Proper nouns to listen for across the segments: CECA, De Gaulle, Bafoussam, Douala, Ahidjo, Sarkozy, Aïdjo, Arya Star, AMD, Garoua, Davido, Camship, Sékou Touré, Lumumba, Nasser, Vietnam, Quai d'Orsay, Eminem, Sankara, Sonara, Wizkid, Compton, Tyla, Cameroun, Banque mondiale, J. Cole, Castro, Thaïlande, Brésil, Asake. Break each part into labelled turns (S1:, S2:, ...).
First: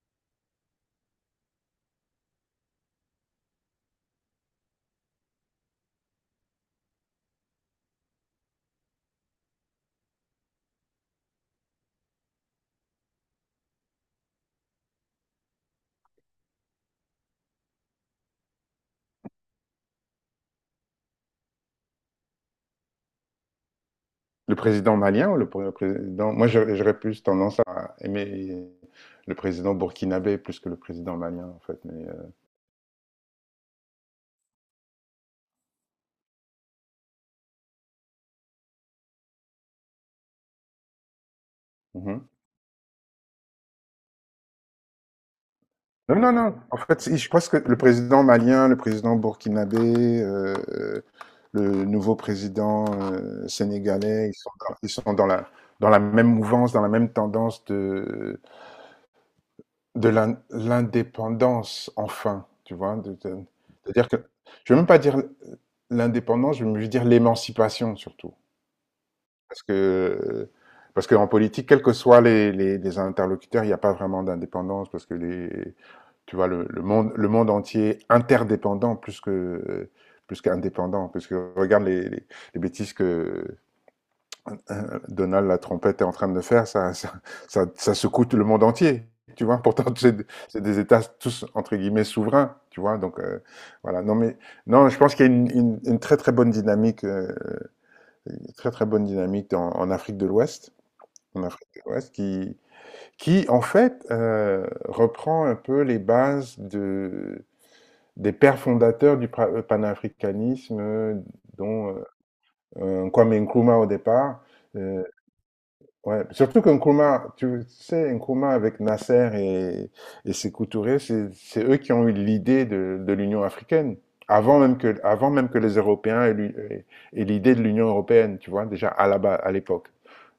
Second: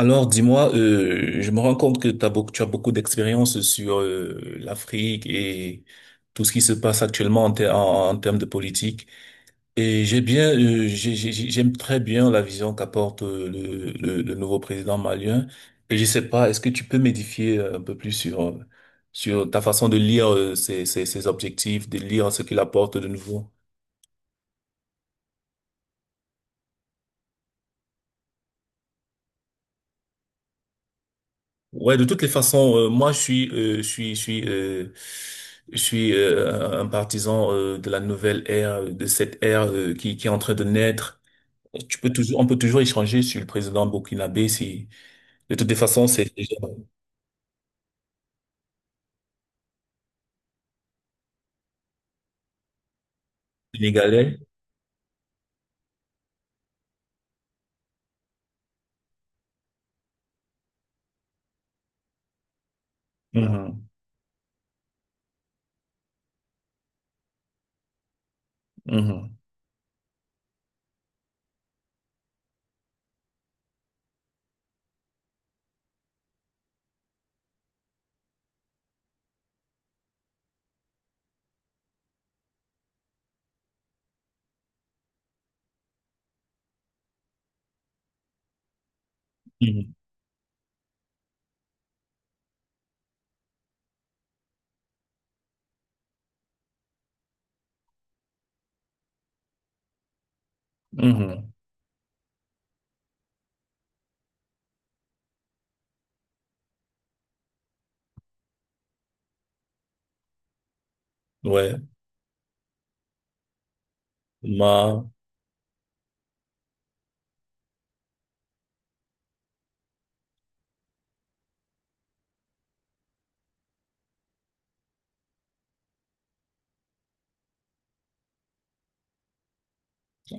S1: Alors, dis-moi, je me rends compte que tu as beaucoup d'expérience sur l'Afrique et tout ce qui se passe actuellement en termes de politique. Et j'ai bien, j'ai- j'aime très bien la vision qu'apporte le nouveau président malien. Et je sais pas, est-ce que tu peux m'édifier un peu plus sur ta façon de lire ses objectifs, de lire ce qu'il apporte de nouveau?
S2: Le président malien ou le président... Moi, j'aurais plus tendance à aimer le président burkinabé plus que le président malien, en fait.
S1: Ouais, de
S2: Mais,
S1: toutes les façons, moi je suis un partisan de la nouvelle ère, de cette ère qui est en train de naître.
S2: mhm.
S1: On peut toujours échanger sur le président burkinabé. Si de toutes les façons,
S2: Non,
S1: c'est
S2: non, non.
S1: déjà
S2: En fait, je pense que le président malien, le président burkinabé, le nouveau président sénégalais, ils
S1: sénégalais.
S2: sont dans, dans la même mouvance, dans la même tendance de, l'indépendance, enfin. Tu vois,
S1: Mhm,
S2: c'est-à-dire que je ne vais même pas dire l'indépendance, je veux dire l'émancipation surtout.
S1: mhm,
S2: Parce que, parce qu'en politique, quels que soient les interlocuteurs, il n'y a pas vraiment d'indépendance parce que tu vois, le monde, le monde entier interdépendant plus que, plus qu'indépendant. Parce que regarde les bêtises que Donald la trompette est en train de faire, ça secoue tout le monde entier. Tu vois, pourtant
S1: mhm,
S2: c'est des États tous entre guillemets souverains. Tu vois, donc voilà. Non mais non, je pense qu'il y a une très très bonne dynamique, une très très bonne dynamique en Afrique de l'Ouest. En Afrique de l'Ouest qui en fait, reprend un peu les bases de des pères fondateurs du pra panafricanisme,
S1: mhm. Ouais.
S2: dont, Kwame Nkrumah au départ.
S1: Ma.
S2: Heu, ouais, surtout que Nkrumah, tu sais, Nkrumah avec Nasser et Sékou Touré, c'est eux qui ont eu l'idée de l'Union africaine. Avant même que les Européens aient l'idée de l'Union européenne, tu vois? Déjà à la ba à l'époque.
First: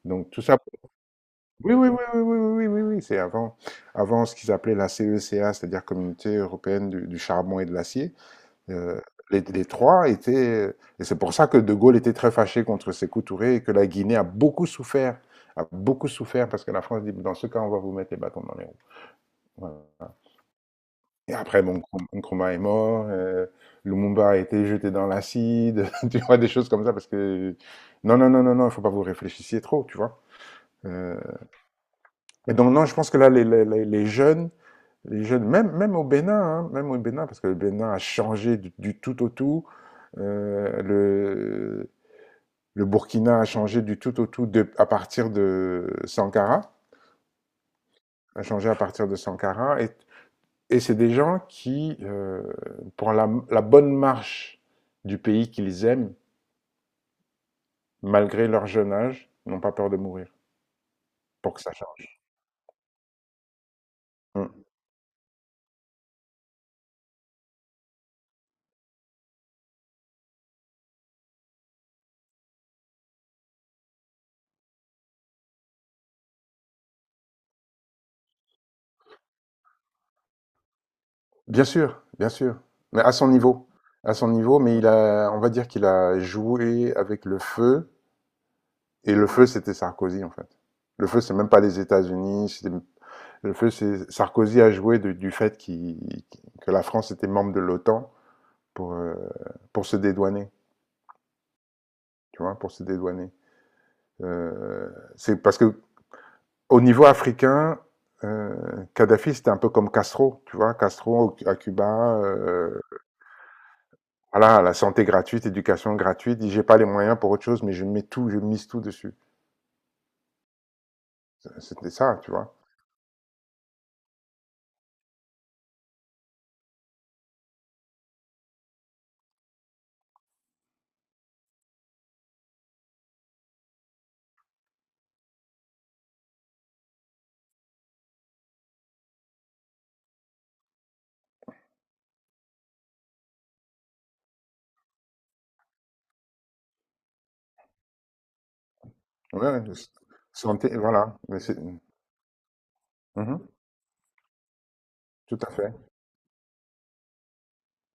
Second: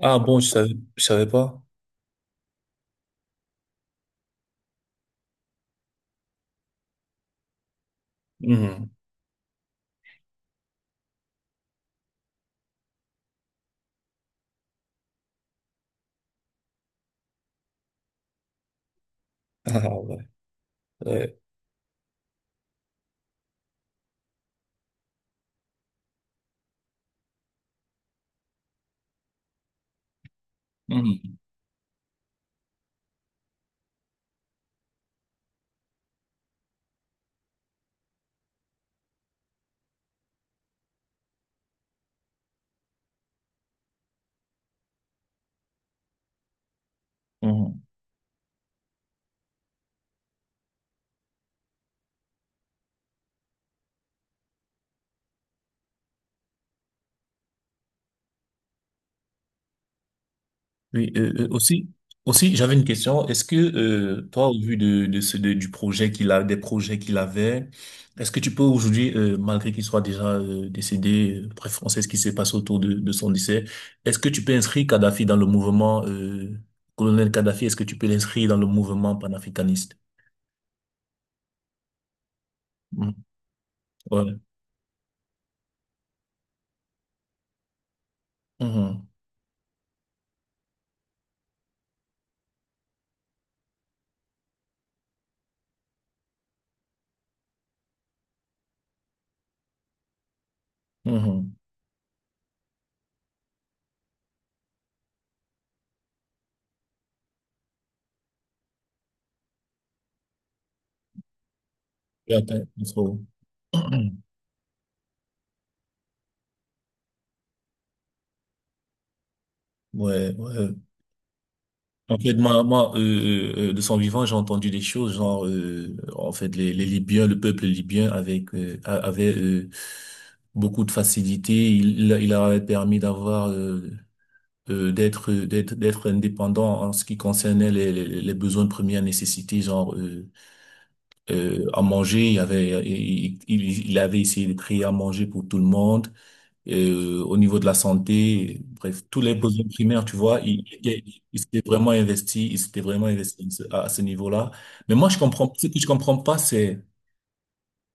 S1: Ah
S2: Donc
S1: bon,
S2: tout ça.
S1: je savais pas.
S2: Oui, oui, oui, oui, oui, oui, oui, oui, oui, c'est avant ce qu'ils appelaient la CECA, c'est-à-dire Communauté européenne du charbon et de l'acier.
S1: Mhm.
S2: Euh, les trois étaient, et c'est pour ça que De Gaulle était très fâché contre Sékou Touré et que la Guinée a beaucoup souffert parce que la France dit, dans ce cas, on va vous mettre les bâtons dans les roues. Voilà.
S1: Ah ouais.
S2: Et
S1: Ouais.
S2: après, bon, Nkrumah est mort, Lumumba a été jeté dans l'acide, tu vois, des choses comme ça parce que, non, non, non, non, non, il faut pas vous réfléchissiez trop, tu vois. Euh,
S1: Mhm,
S2: et donc, non, je pense que là, les jeunes, les jeunes, même, même au Bénin, hein, même au Bénin, parce que le Bénin a changé du tout au tout. euh, le, le Burkina a changé du tout au tout à partir de Sankara,
S1: mhm.
S2: a changé à partir de Sankara. Et c'est des gens qui, pour la bonne marche du pays qu'ils aiment, malgré leur jeune âge, n'ont pas peur de mourir
S1: Oui,
S2: pour que ça change.
S1: aussi, j'avais une question. Est-ce que toi, au
S2: Mm.
S1: vu du projet qu'il a, des projets qu'il avait, est-ce que tu peux aujourd'hui, malgré qu'il soit déjà décédé, bref, on sait ce qui s'est passé autour de son décès, est-ce que tu peux inscrire Kadhafi dans le mouvement colonel Kadhafi, est-ce que tu peux l'inscrire dans le mouvement panafricaniste?
S2: Bien sûr, mais à
S1: Mhm.
S2: son niveau. À son
S1: Ouais.
S2: niveau, mais il a, on va dire qu'il a joué avec le feu.
S1: Mhm.
S2: Et le feu, c'était Sarkozy, en fait. Le feu, c'est même pas les États-Unis. Le feu, c'est Sarkozy a joué du fait que la France était membre de l'OTAN pour, euh, pour se dédouaner,
S1: Mhm.
S2: tu vois, pour se dédouaner. Euh, c'est parce que au niveau africain, Kadhafi, c'était un peu comme Castro, tu vois, Castro à Cuba,
S1: Et après,
S2: voilà, la santé gratuite, éducation gratuite, dit, j'ai pas les moyens pour autre chose, mais je mets tout, je mise tout dessus.
S1: Ouais, ouais.
S2: C'était
S1: En
S2: ça, tu
S1: fait,
S2: vois.
S1: de son vivant, j'ai entendu des choses, genre, en fait, le peuple libyen avec, avait beaucoup de facilité. Il leur avait permis d'avoir, d'être indépendant en ce qui concernait les besoins de première nécessité, genre à manger. Il y avait, il avait essayé de créer à manger pour tout le monde au niveau de la santé, bref, tous les
S2: Ouais,
S1: besoins primaires, tu vois, il,
S2: santé, voilà.
S1: il, il
S2: Mais c'est-
S1: s'était vraiment investi,
S2: Mhm.
S1: à ce niveau-là. Mais moi,
S2: Tout à
S1: ce
S2: fait.
S1: que je comprends pas, c'est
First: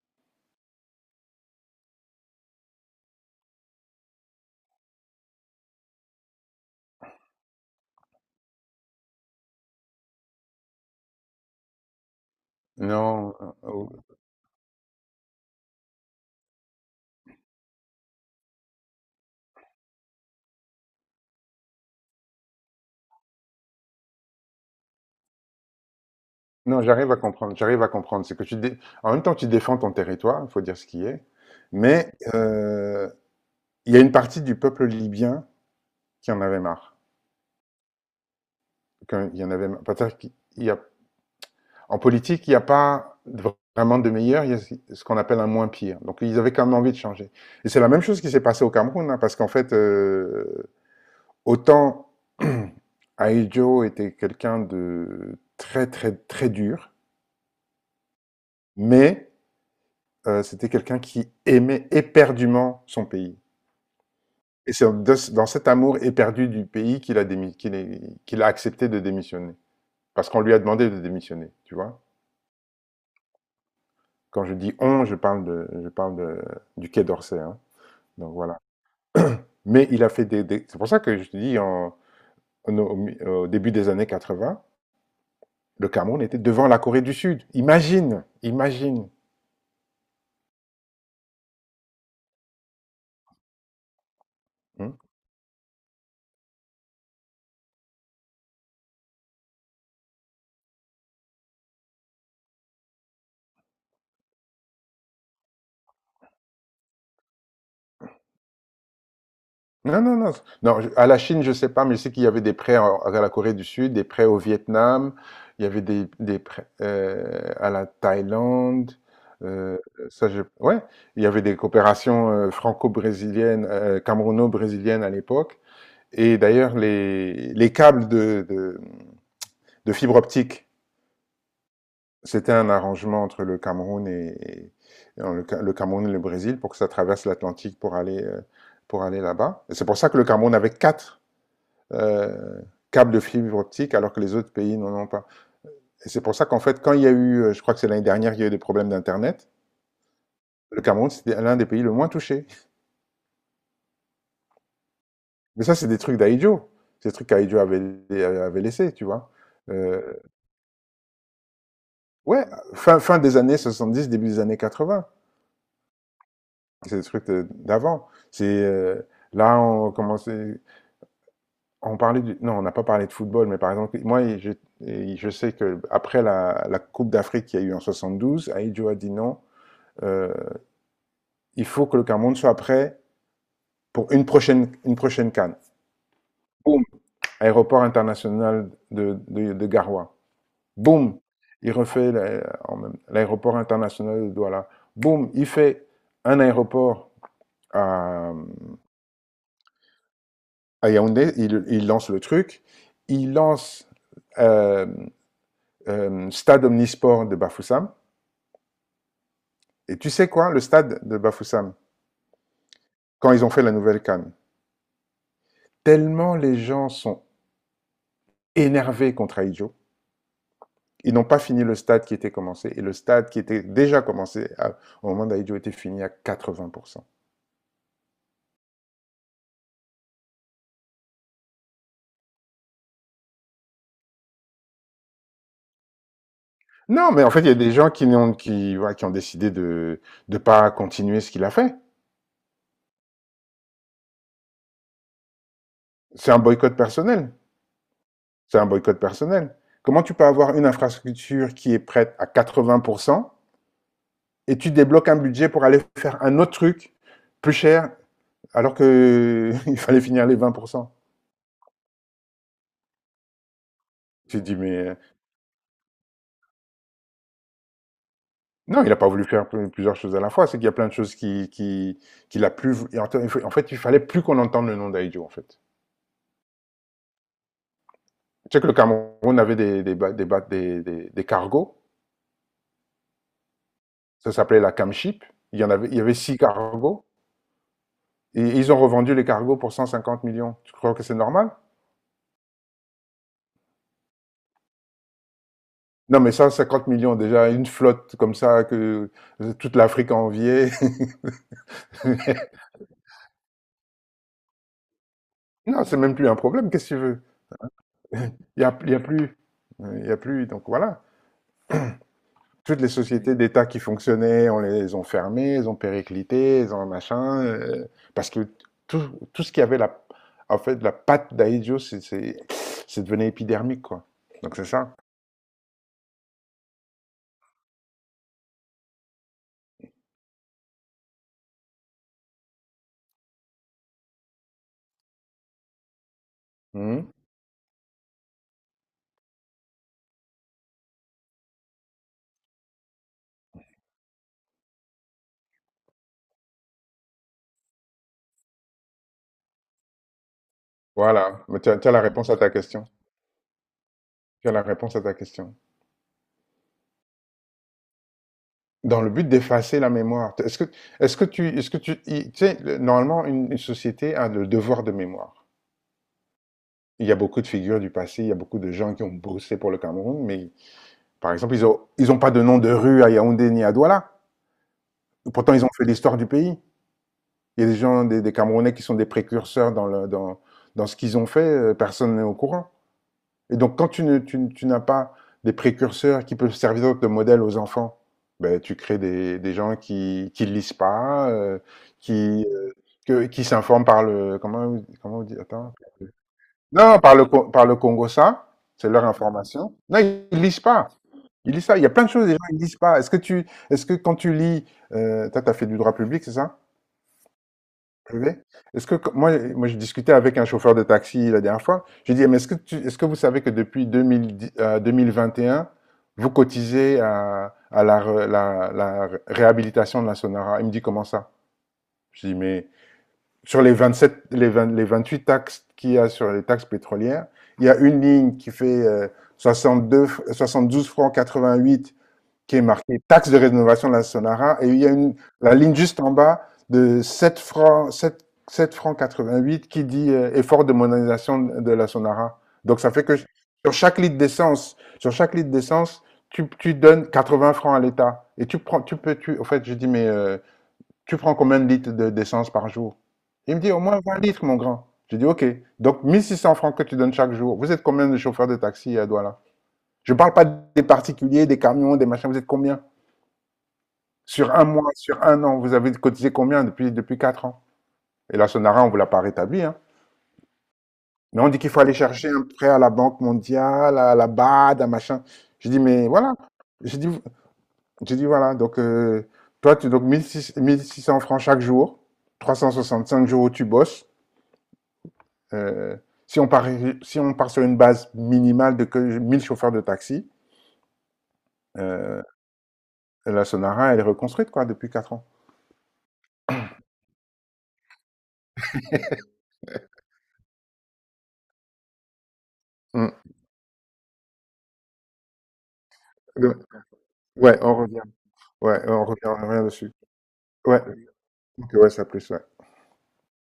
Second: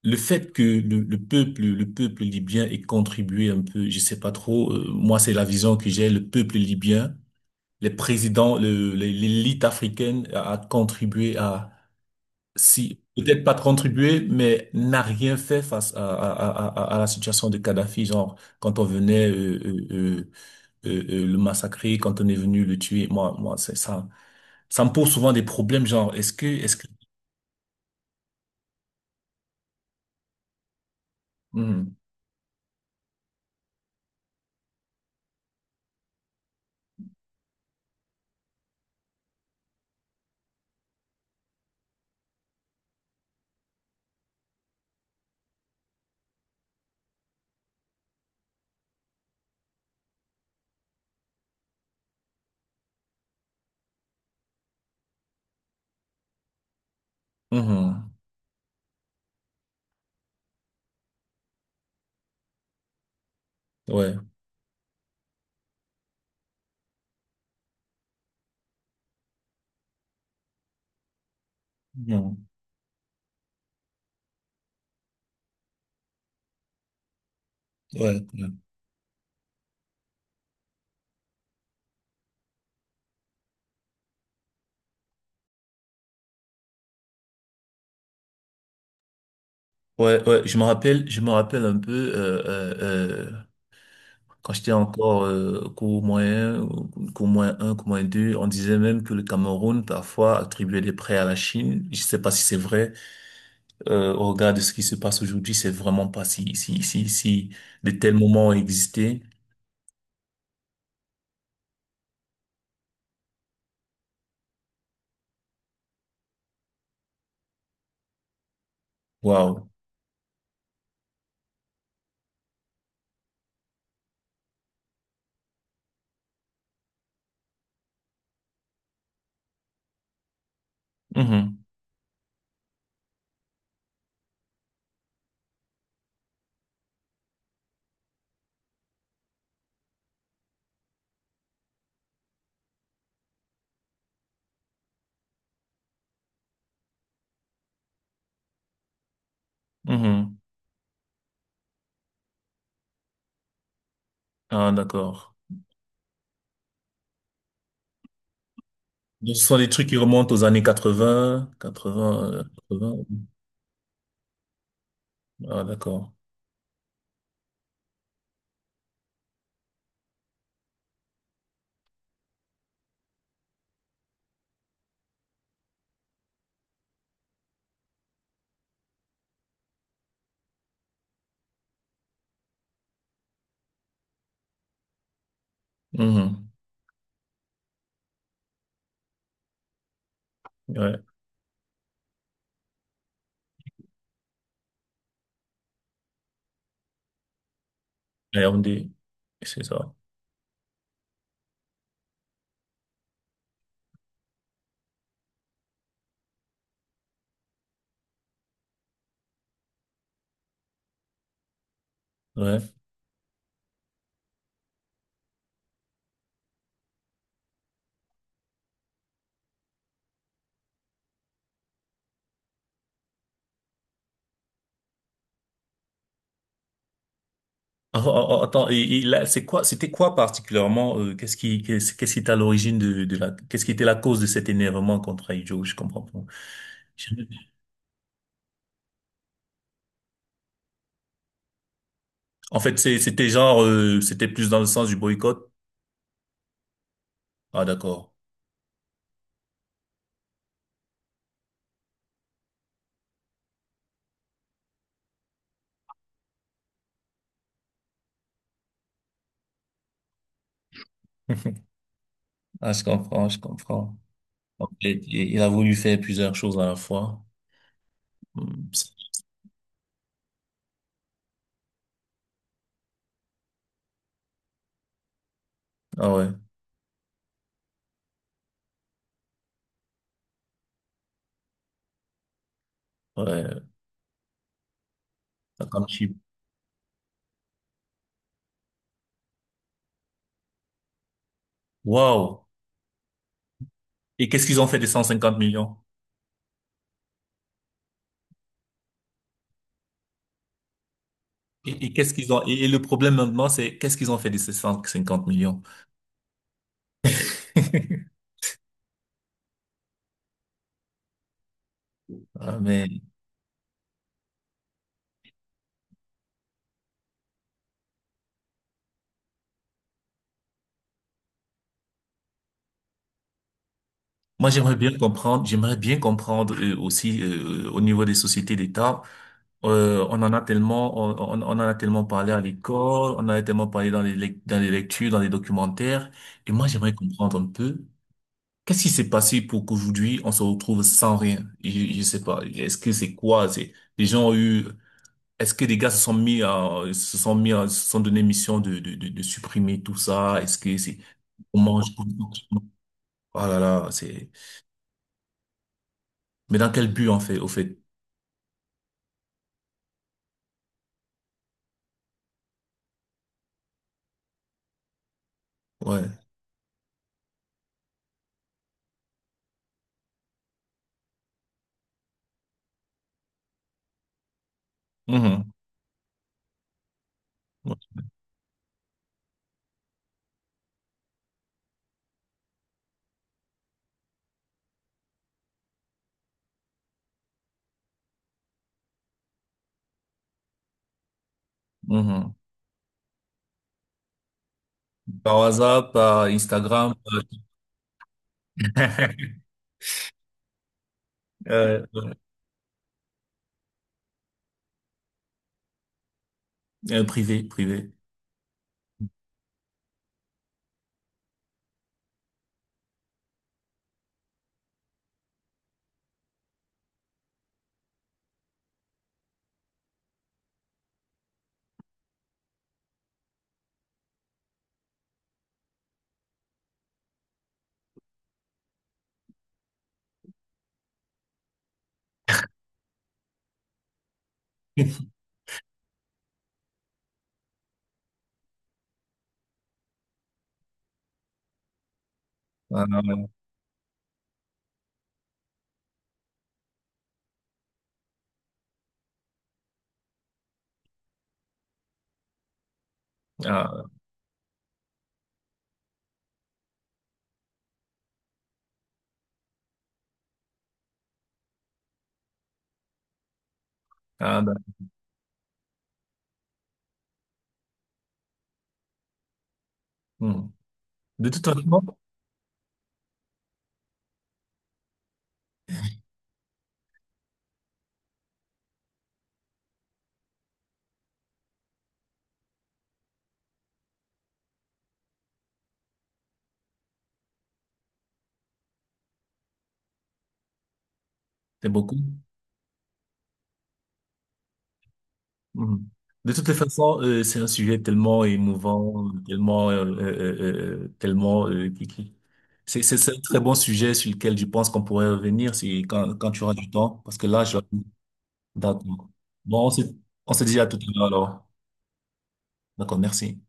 S1: le fait que le peuple libyen ait contribué un peu, je sais pas trop, moi, c'est la vision que j'ai, le peuple libyen, les présidents, l'élite africaine a, si,
S2: Non,
S1: peut-être pas
S2: ou
S1: contribué, mais n'a rien fait face à la situation de Kadhafi, genre, quand on venait le massacrer, quand on est venu le tuer. Moi, c'est ça. Ça me pose souvent des problèmes, genre, est-ce
S2: non,
S1: que.
S2: j'arrive à comprendre, j'arrive à comprendre. C'est que tu dé en même temps, tu défends ton territoire, il faut dire ce qui est,
S1: Mhm.
S2: mais il y a une partie du peuple libyen qui en avait marre, qu'il y en avait marre. Peut-être qu'il y a en politique, il n'y a pas vraiment de meilleur, il y a ce qu'on appelle un moins pire. Donc ils avaient quand même envie de changer et c'est la même chose qui s'est passée au Cameroun, hein, parce qu'en fait, autant Ahidjo était quelqu'un de très, très, très dur,
S1: Mhm.
S2: mais c'était quelqu'un qui aimait éperdument son pays
S1: Ouais.
S2: et c'est de dans cet amour éperdu du pays qu'il a accepté de démissionner. Parce qu'on lui a demandé de démissionner, tu vois?
S1: Mhm.
S2: Quand je dis «on», je parle de du Quai d'Orsay, hein,
S1: Ouais,
S2: donc
S1: ouais,
S2: voilà. Mais il a fait des c'est pour ça que je te dis en en au mi au début des années 80, le Cameroun était devant la Corée du Sud. Imagine! Imagine!
S1: ouais, ouais. Je me rappelle, un peu quand j'étais
S2: Mmh.
S1: encore cours moyen, ou cours moins un, cours moins deux, on disait même que le Cameroun parfois attribuait des prêts à la Chine. Je sais pas si c'est vrai. Au regard de ce qui se passe aujourd'hui, c'est vraiment pas si de tels moments ont existé.
S2: Non, non, non. Non, à la Chine, je sais pas, mais je sais qu'il y avait des prêts à la Corée du Sud, des prêts au Vietnam, il y avait des prêts à la Thaïlande.
S1: Waouh.
S2: euh, ça, je... Ouais, il y avait des coopérations franco-brésiliennes, camerouno-brésiliennes à l'époque. Et d'ailleurs, les câbles de fibre optique, c'était un arrangement entre le Cameroun et- non, le Cameroun et le Brésil pour que ça traverse l'Atlantique pour aller là-bas. Et c'est pour ça que le Cameroun avait quatre euh, câbles de fibre optique alors que les autres pays n'en ont pas. Et c'est pour ça qu'en fait, quand il y a eu, je crois que c'est l'année dernière, il y a eu des problèmes d'Internet,
S1: Mhm. Mhm.
S2: le Cameroun, c'était l'un des pays le moins touchés.
S1: Ah, d'accord.
S2: Mais ça, c'est des trucs d'Aïdjo. C'est des trucs qu'Aïdjo avait, avait laissés, tu vois.
S1: Donc, ce sont des trucs qui
S2: Euh,
S1: remontent aux années quatre-vingt quatre 80, euh,
S2: ouais,
S1: 80.
S2: fin des années 70 début des années 80.
S1: Ah, d'accord.
S2: C'est des trucs d'avant. C'est là on commençait, on parlait non, on n'a pas parlé de football, mais par exemple, moi, je sais que après la Coupe d'Afrique qu'il y a eu en 72 Aïdjo a dit non. Euh, il faut que le Cameroun soit prêt pour une prochaine canne.
S1: Mhm.
S2: Boum, aéroport international de Garoua.
S1: Ouais.
S2: Boum, il refait l'aéroport international de Douala. Boum, il fait un aéroport à,
S1: AMD, c'est ça.
S2: à Yaoundé, lance le truc. Il lance euh, Stade Omnisport de Bafoussam. Et tu sais quoi, le stade de Bafoussam,
S1: Ouais.
S2: quand ils ont fait la nouvelle canne, tellement les gens sont énervés contre Aïdjo, ils n'ont pas fini le stade qui était commencé. Et le stade qui était déjà commencé au moment d'Aidio était fini à 80%.
S1: Ah, ah, ah, attends, et là, c'était quoi particulièrement, qu'est-ce qui était à l'origine qu'est-ce qui était la cause de cet énervement contre Aïdjo? Je comprends pas.
S2: Non, mais en fait, il y a des gens ouais, qui ont décidé de ne pas continuer ce qu'il a fait.
S1: En fait, c'était genre, c'était plus dans le sens du boycott.
S2: C'est un boycott personnel.
S1: Ah, d'accord.
S2: C'est un boycott personnel. Comment tu peux avoir une infrastructure qui est prête à 80% et tu débloques un budget pour aller faire un autre truc plus cher alors que il fallait finir les 20%.
S1: Ah, je comprends.
S2: Tu te dis,
S1: En
S2: mais
S1: fait, il a voulu faire plusieurs choses à la fois. Hmm.
S2: Non, il n'a pas voulu faire plusieurs choses à la fois. C'est qu'il y a plein de choses qu'il a plus. En fait, il fallait plus qu'on entende le nom d'Aïdjo, en fait.
S1: Ah ouais.
S2: Tu sais que le Cameroun avait des, ba- des, ba- des cargos.
S1: Ouais,
S2: Ça s'appelait la Camship. Il y
S1: ça
S2: en
S1: comme
S2: avait, il y
S1: cheap.
S2: avait six cargos. Et ils ont revendu les cargos pour 150 millions. Tu crois que c'est normal?
S1: Wow. Et qu'est-ce qu'ils ont fait des 150 millions?
S2: Non, mais 150 millions, déjà, une flotte comme ça que toute l'Afrique enviait.
S1: Et et le problème maintenant, c'est qu'est-ce qu'ils ont fait de ces 150 millions?
S2: Non, c'est même plus un problème. Qu'est-ce que tu veux? Il y a plus. Il y a plus. Donc voilà.
S1: Ah,
S2: Toutes les
S1: mais
S2: sociétés d'État qui fonctionnaient, on les ont fermées, elles ont périclité, elles ont machin, parce que tout, tout ce qui avait en fait, la patte d'Aïdjo, c'est devenu épidermique, quoi.
S1: moi,
S2: Donc c'est ça.
S1: j'aimerais bien comprendre aussi au niveau des sociétés d'État. On en a tellement, on en a tellement parlé à l'école, on en a tellement parlé dans les lectures, dans les documentaires. Et moi, j'aimerais
S2: Mhm.
S1: comprendre un peu qu'est-ce qui s'est passé pour qu'aujourd'hui, on se retrouve sans rien. Je sais pas. Est-ce que c'est quoi? C'est, les gens ont eu. Est-ce que les gars se sont donné mission de supprimer tout ça? Est-ce que c'est,
S2: Voilà.
S1: on
S2: Mais tu as
S1: mange
S2: la
S1: tout,
S2: réponse à ta question.
S1: Oh là là, c'est,
S2: Tu as la réponse à ta question.
S1: mais dans quel but, en fait, au fait?
S2: Dans le but d'effacer la mémoire, est-ce que tu, il- tu sais, normalement, une société a le devoir de mémoire.
S1: Ouais.
S2: Il y a beaucoup de figures du passé, il y a beaucoup de gens qui ont bossé pour le Cameroun, mais par exemple, ils ont pas de nom de rue à Yaoundé ni à Douala.
S1: Mhm.
S2: Pourtant, ils ont fait l'histoire du pays. Il y a
S1: Ouais.
S2: des gens, des Camerounais qui sont des précurseurs dans ce qu'ils ont fait, personne n'est au courant. Et donc, quand tu, ne- tu- tu n'as pas des précurseurs qui peuvent servir de modèle aux enfants, ben, tu crées des gens qui lisent pas,
S1: Mhm.
S2: qui, euh, qui s'informent par le... Comment, comment on
S1: Par
S2: dit? Attends.
S1: WhatsApp, par Instagram,
S2: Non, par le Congo, ça, c'est leur information. Non, ils lisent pas. Il lisent ça. Il
S1: Euh,
S2: y a plein de choses, les gens, ne lisent pas. Est-ce que quand tu lis, toi, t'as fait du droit public, c'est ça?
S1: privé, privé.
S2: Privé? Est-ce que, quand- moi, moi, j'ai discuté avec un chauffeur de taxi la dernière fois. J'ai dit, mais est-ce que tu, est-ce que vous savez que depuis 2010, 2021, vous cotisez à la réhabilitation de la Sonora? Il me dit, comment ça? Je dis, mais sur les 27, les 20 les 28 taxes qu'il y a sur les taxes pétrolières, il y a une ligne qui fait 62, 72 francs 88 qui est marqué taxe de rénovation de la Sonara. Et il y a la ligne juste en bas de 7 francs, 7, 7 francs 88 qui dit effort de modernisation de la Sonara. Donc
S1: Ah,
S2: ça fait que
S1: ah,
S2: sur chaque litre d'essence, sur chaque litre d'essence, tu donnes 80 francs à l'État. Et tu prends, tu peux, tu, au fait, je dis, mais tu prends combien de litres d'essence par jour? Il me dit,
S1: ah,
S2: au moins 20 litres, mon grand. Je dis, OK. Donc 1600 francs que tu donnes chaque jour. Vous êtes combien de chauffeurs de taxi à Douala? Je ne parle pas des particuliers, des camions, des machins. Vous êtes combien
S1: ah, bah,
S2: sur un mois, sur un an, vous avez cotisé combien depuis 4 ans? Et la Sonara, on ne vous l'a pas rétabli, hein.
S1: hmm. De
S2: Mais
S1: toute
S2: on dit qu'il faut aller
S1: façon,
S2: chercher un prêt à la Banque mondiale, à la BAD, à machin. J'ai dit, mais voilà. J'ai dit, j'ai dit, voilà. Donc, toi, tu, donc, mille six 1600 francs chaque jour, 365 jours où tu bosses. Euh, si on part, si on part sur une base minimale de que 1000 chauffeurs de taxi,
S1: c'est beaucoup.
S2: euh, la Sonara, elle est reconstruite, quoi, depuis 4 ans.
S1: Mhm. De toutes les façons, c'est un sujet tellement émouvant, c'est
S2: Mm.
S1: un très bon sujet sur lequel je pense qu'on pourrait revenir si quand tu auras du temps, parce que là,
S2: Ouais,
S1: je
S2: on revient. Ouais,
S1: d'accord.
S2: on revient
S1: Bon,
S2: dessus.
S1: on se dit à tout à
S2: Ouais.
S1: l'heure alors.
S2: Ok, ouais, ça plus, ouais.
S1: D'accord, merci.